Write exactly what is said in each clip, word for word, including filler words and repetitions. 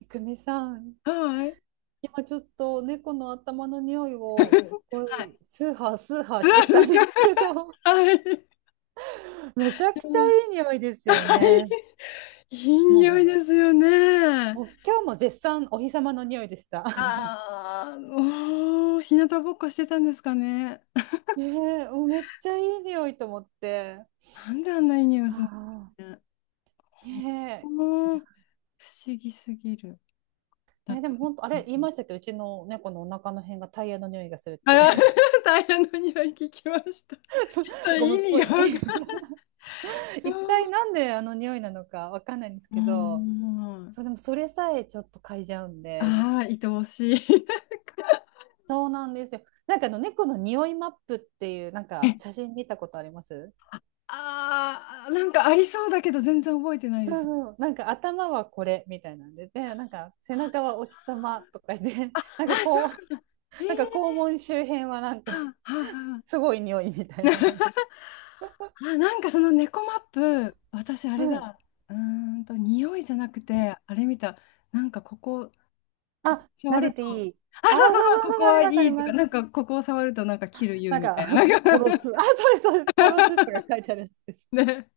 いくみさん、はい。はい。今ちょっと猫の頭の匂いをすご いスーハースーハーすしてきたんですけど、ごい めちゃくちゃはい。いい匂いですよはい。ね。いい匂いもですよう、ね。もう今日も絶賛お日様の匂いでした。ああ、おー、日向ぼっこしてたんですかね。ねえ、もうめっちゃいい匂いと思って。なんであんないい匂いがするんあうね。あ、ねえ。いもやう不思議すぎる。だね、っでて、も本当、あれ言いましたっけど、うちの猫のお腹の辺がタイヤの匂いがするって、あー、大変な匂い聞きました。そ ゴれム意っ味ぽがわい。かんない。一体なんであの匂いなのかわかんないんですうけど、ん。そう、でもそれさえちょっと嗅いじゃうんで。ああ、愛おしい。そうなんですよ。なんかあの猫の匂いマップっていうなんか写 真見たことあります？あー、なんかありそうだけど全然覚えてないでそうす。そう。なんか頭はこれみたいなんで、で、なんか背中あ、はお日様とかで、あ、あなんかそうこう、なんだ。えー、なんか肛門周辺はなんかはあ、はあ、はあ。すごい匂いみたいな、なんか。あ、なんかその猫マップ、私あうれん。だ。うーんと、匂いじゃなくて、あれ見た。なんかここ、ここあ、触撫るでてと、いい。あ、あ、そそううそそうそう、うこそうこそう、ありはいます、ありいとか、まなんす。かここを触るとなんか切る言うなんみか、たいな。な ん殺か す。あ、そうです、そうです。殺すとか書いてあるやつです。ね。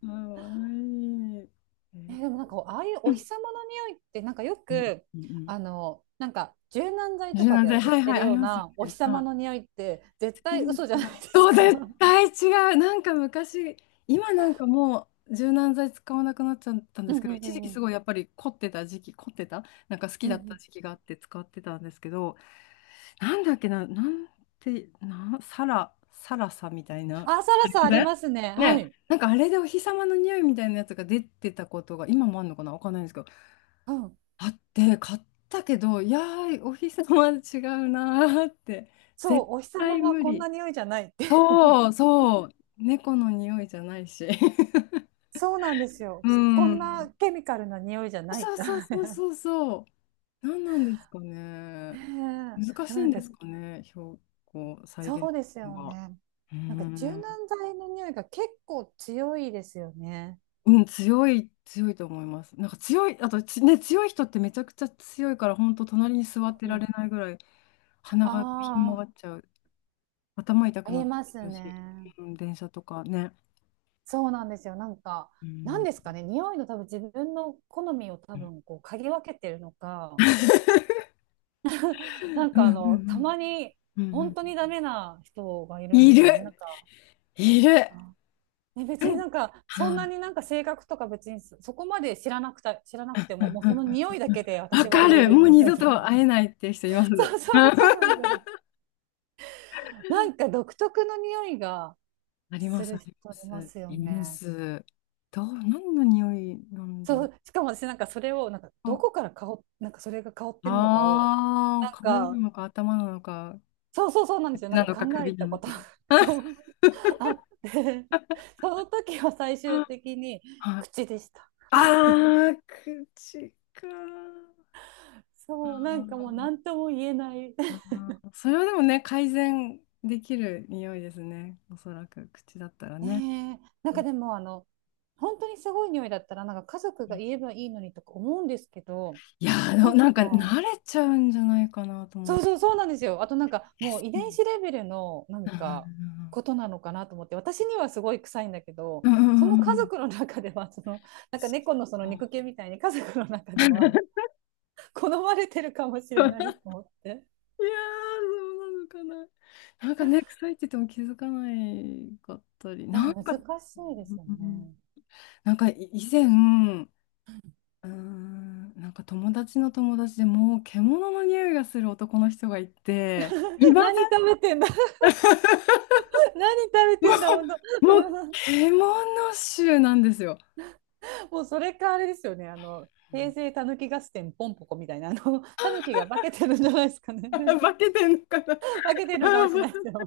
か わいい。ええー。ーでもなんかああいううおん日様の匂いってなんかようんくうんうん。あのなんか柔軟剤と柔か軟剤、で売っはいてはい、るあよりうますよなお日ね。様の匂いって絶違対う。嘘じゃないですそう、か。絶 対違う。なんか昔、今なんかもう柔軟剤使わなくなっちゃったんでうんすけうど、んう一時期んうすんごいやっぱり凝ってた時期、凝ってた、なんか好きうんだっうたん、時期があって使ってたんですけど、なんだっけな、なんて、な、サラ、サラサみたいな。ああ、サラりサまありせんますね。はね、い。なんかあれでお日様の匂いみたいなやつが出てたことが、今もあるのかな、わかんないんですけど、うん。あって、買ったけど、いやー、お日様は違うなーって、そ絶う、お日様対は無こん理。な匂いじゃないって。そう、そう。猫の匂いじゃないし。そうなんですよ。うこんなん。ケミカルな匂いじゃないっそうて。そうそうそう そう。何なんですかね。ねえ、難でしもいなんんでかすかね、標高再現そうですのよが。ね。うーなんか柔ん、軟剤の匂いが結構強いですよね。うん、強い、強いと思います。なんか強い、あとち、ね、強い人ってめちゃくちゃ強いから、本当隣に座ってうられん、ないぐらい、鼻がひん曲ああ。がっちゃう。頭痛あくなりってまきすたし、ね。うん、電車とかね。そうなんですよ。なんか、うなんん、ですかね、匂いの多分自分の好みを 多うん分こう嗅ぎ分けてるのか、なんうんかうあの、たんまにうん。うんう本ん。当にダメな人がいるんいですよね。なんる、か、いる。あね、別になんか、はそんない。になんか性格とか別にそそこまで知らなくた、知らなくてうんも、もううそのん匂いだうんけでうん。わ私はか言える。もる う 二み度たいとな。会えないって人います。うそん。うそうそうなんですよね。なんか独特の匂いがありますす、ある人りまいます。すよいまね。す。どう、何の匂いなんだそろうしかも私なんかそれをなんかどこう。から香っなんかそれが香ってるのかをああー、なん体なかのか頭なのか、そうそうそうなんで口すよ、なんなかの考かえ首なたのこと か。そうあって、その時は最終あ的にあ。口でした。あー、口か。あそう、なんかもう何ー。とも言えない、あー、それはでもね、改善できる匂いですね。おそらく口だったらね。ねえ、なんうかん。でもあの本当にすごい匂いだったらなんか家族が言えばいいのにとか思うんですけど、いやー、でなもんなんかか慣れちゃうんじゃないかなと思そっうそて。うそうなんですよ。あとなんかもう遺う伝ん子レベルのなんかことなのかなと思って、私にはすごい臭いんだけど、うんうそのんうん家うん。 族の中では、そのなんか猫のその肉球みたいに家族の中 いではや好まれてるかもしれないー、と思って、そうなのかな。なんかね、臭いって言っても気づかないかったり、いやなん難しか、いですようん。ね。なんかい以前、うーん、なんか友達の友達でもう獣の匂いがする男の人がいて、いま何せん。食べてんだ？ 何食べもてんだ本当。 う、もう獣臭なんですよ。もうそれかあれですよね、あの平成たぬき合戦ポンポコみたいな、あのたぬきが化けてるんじゃないですかね。 化けてんのかな。 化けてるのか もしれないですよ。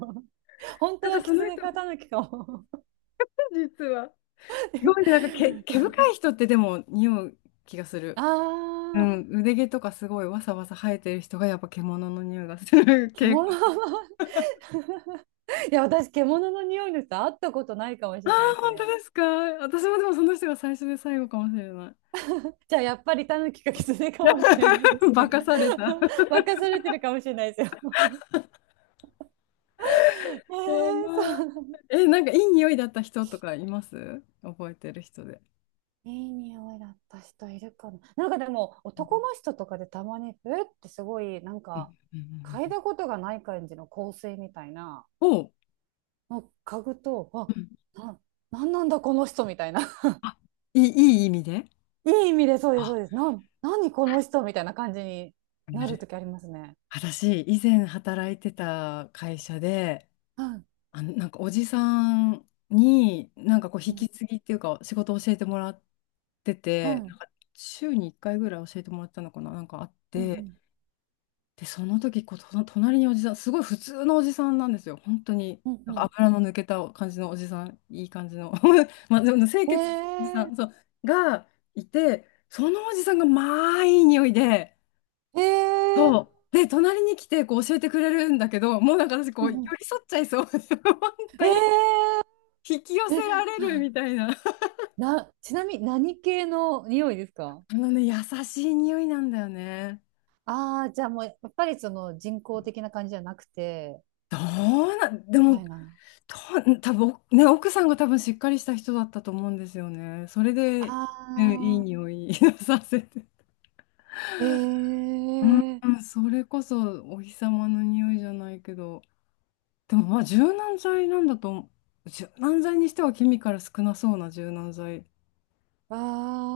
本なん当かはその狐人、かタヌキかも。実は。すごいね、なんか毛、毛 深い人ってでも匂う気がすある。うあ、ん、腕毛とかすごいわさわさ生えてる人がやっぱ獣の匂いがする傾獣向。の、いや、私、獣の匂いの人、会ったことないかもしあれないあ、です本当ね。ですか。私もでもその人が最初で最後かもしれない。じゃあ、やっぱりタヌキか狐かもしれないで す化ね。かされた。任されてるかもしれないですよ。えやー、そうばい。なの。え、なんかいい匂いだった人とかいます、覚えてる人で。いい匂いだった人いるかな。なんかでも、う男んの人とかでたまに、えってすごい、なんうか、んうんうん嗅ういん。だことがない感じの香水みたいな、おう、もう嗅ぐと、うあ、ん。な、なんなんだこの人みたいな。あ、いい、いい意味で。いい意味でそうです、そあ、うです。なん、何この人みたいな感じにななるとる。きありますね。私、以前働いてた会社で、はい、あの、なんかおじさんに、なんかこう、う引きん、継ぎっていうか、仕事を教えてもらってはて、い、なんか週にいっかいぐらい教えてもらったのかな、なんかあっうて、ん、で、その時こう、と隣におじさん、すごい普通のおじさんなんですよ、本当に。うん、なんうかん、油の抜けた感じのおじさん、いい感じの、まあ、でも清うん。潔なおじさえん、そう、がいて、そのおじさんが、まあ、いい匂いで、ー、えそー、う。で、隣に来てこう教えてくれるんだけど、もうなんか私こうう寄んうん、り添っちゃいそう。本当にえ引き寄ー、せえ、られるみたいな。な、ちなみに何系の匂いですか？あのね、優しい匂いなんだよね。ああー、じゃあもう、やっぱりその人工的な感じじゃなくて、どうなでみたも、いな。と、多分ね、奥さんが多分しっかりした人だったと思うんですよね。それで、あうん、いいあ、匂い させて。ええ、うん、それこそお日様の匂いじゃないけど、でもまあ柔軟剤なんだと思う、柔軟剤にしてはケミカル少なそうな柔軟剤。あ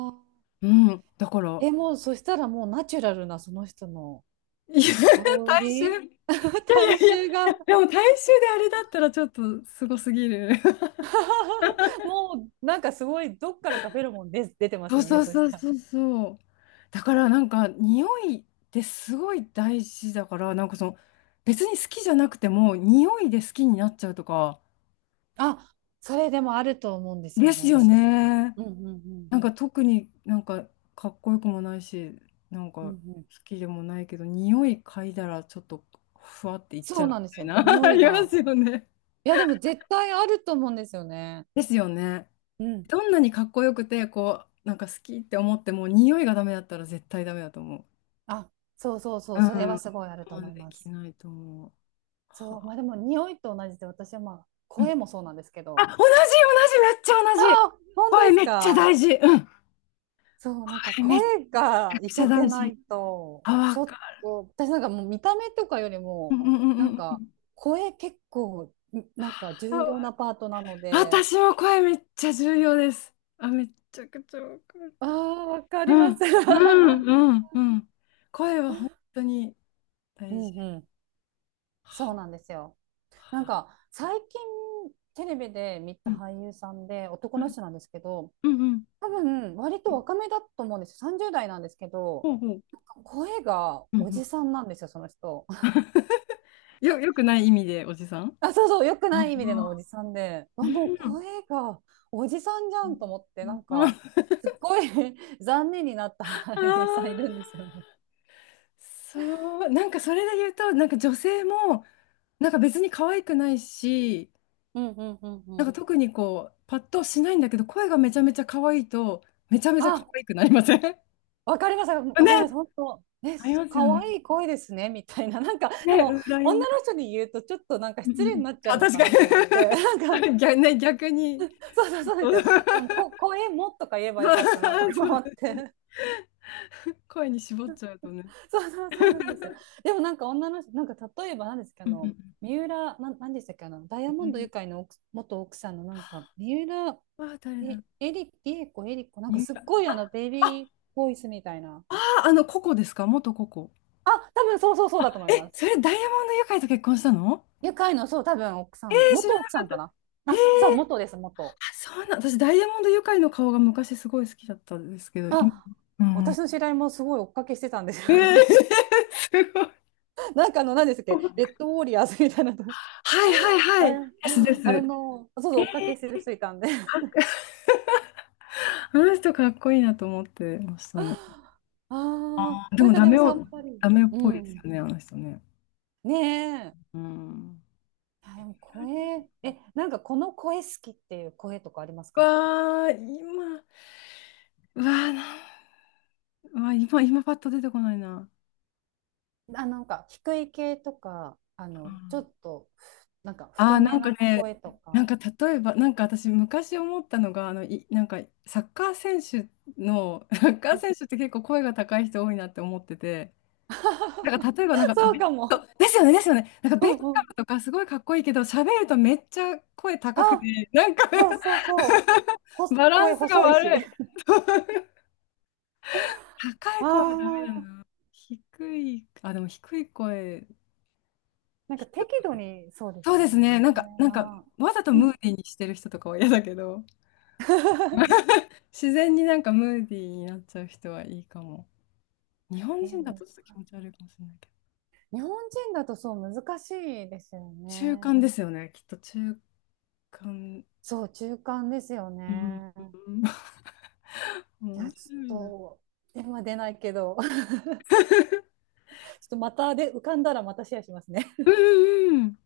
あ、うん、だから。え、もうそしたらもうナチュラルなその人のいや、香大衆。り、い や体いやいや、い臭が。 やでも大衆であれだったらちょっとすごすぎる。もうなんかすごいどっからかフェロモンで出て まそすうよそね、うそしそうたら。そうそう。だからなんか匂いってすごい大事だから、なんかその別に好きじゃなくても匂いで好きになっちゃうとかあ、それでもあると思うんですでよね、すよ私も。ね。うんうんうんなんか特になんかかっこよくもないし、なんうんか好うん、きでもないけど、匂い嗅いだらちょっとふわっていっちそゃううみなんですたいよ。な、匂あいりますが。よね。いや、でも絶対あると思うんですよね。ですよね。うん、どんなにかっこよくて、こう、なんか好きって思っても、匂いがダメだったら絶対ダメだと思あ、そうそうそう。うう、それん。は我すごいあると思慢いでまきす。ないと思う。はそう、あ、まあでも匂いと同じで、私はまあうん、声もそうなんですけあ、ど。同じ、同じ、めっちゃあ同じ。あ、本当声ですめっちゃか。大事。うん。そう、なんか声めっ声がいちゃけて大な事。いと、あ、わちょっかと、私なんかもう見た目とかよりる。うんうも、んうなんんうかん。声結構、なんかあ重わ、要なパートなので、私も声めっちゃ重要です。あ、めっちゃくちゃわかる。ああ、わかうります。ん、う ん、うん、うん。声は本当にう大事。んうん、そうなはんですよ。なんは。か最近テレビで見うたん、俳優さんで男の人なんですけど、うん、うん。多分割うとん。若めだと思うんですよ。さんじゅう代なんですけど、ほうほう。なんか声がうんうおん。じさんなんですよ、その人。よ、よくない意味で、おじさん。あ、そうそう、良くない意味でのあおあじさんで、あ、もうー、声がおじさんじゃうんと思って、なん。んあか、すっごい 残念になったあ、俳優さんいるんですよね。そう、なんかそれで言うと、なんか女性も、なんか別に可愛くないし、うんうんうんうなんかん。特にこう、パッとしないんだけど、声がめちゃめちゃ可愛いと、めちゃめちゃ可あ、愛くなりません ね、わかりました、わかります、本当。え、ありますよ可ね。愛い声ですね、みたいな。なんか、でね、も、羨女ましのい。人に言うと、ちょっとなんか うんう失んう礼にん。なっちゃうあ、の確かかなと思って、なんか、に。 逆、ね、逆に、そうそうそうでそすうよ。あの、こ、声もとか言えばよそかったなとうかそ思う。って。声に絞っちゃうとね。そうそうそうなんですよ。でもなんか女の人、なんか例えば何ですか、あうんの、う三浦、なん、なんでしたっけ、あの、ダイヤんうモンドユん。カイの奥元奥さんのなんか、三浦、あ、誰だろえ、う。エリ、リエコ、エリコ、なんかに。すっごいあの、ベイあ、ビーボイスみたいな。あー、あの、ココですか、元ココ。あ、多分そうそうそうあ、だと思いえ、ます。それダイヤモンドユカイと結婚したの。ユカイの、そう、多分奥さえん、ー、知ら元な奥さかっんた。かな。えー、あ、そう、元あ、です、元。そうなん、私ダイヤモンドユカイの顔が昔すごい好きだったんですけど、今、あ、う私ん。の知り合いもすごい追っかけしてたんですよ。えー、すごい。なんかあの、何でしたっけ、レッドウォーリアーズみたいなとはいはいはあれ、い。ですであす。れの、そうそう、え追っかー、けしてる人いたんで。あ、あの人かっこいいなと思ってましたね。ああー、でなんもかダでメもさっを、ぱり。ダメっうぽいですん。よね、あの人ね。ねえ。うん。あでも声、え、なんかこの声好きっていう声とかありますか？わあ、今、うわあ、な、うわあ、今、今パッと出てこないな。あ、なんか低い系とか、あうの、ちょん。っと、なんかああ、太なめんかなね、声となんか。か例えば、なんか私昔思ったのが、あの、い、なんかサッカー選手の、サッカうーん。 選手って結構声が高い人多いなって思ってて、なんか例えばなんか、ベそうッかも。カですよね、ですよね。なんかうベッんカムうん。とかすごいかっこいいけど、喋るとめっちゃ声高くあ、て、なんか そうそうそう。ほ、バラ声ンスが細いし。悪い。高いあ声はダメだあ、な。低い、あ、でも低い声、なんか低い。適度にそうでそうすよですね。ね、な低んか、めなんかな。わざとうムーん。ディーにしてる人とかは嫌だけど。自然になんかムーディーになっちゃう人はいいかも。日本え人だー、とちょっと気持ち悪いかもしれないけど。日本人だとそう難しいですよ中ね。間ですよね、きっと中間。そう、中間ですようん。ね。うん。 い面や、ち白いな。ょっと、電話出ないけど、ちょっとまたで浮かんだらまたシェアしますね。うんうんうん。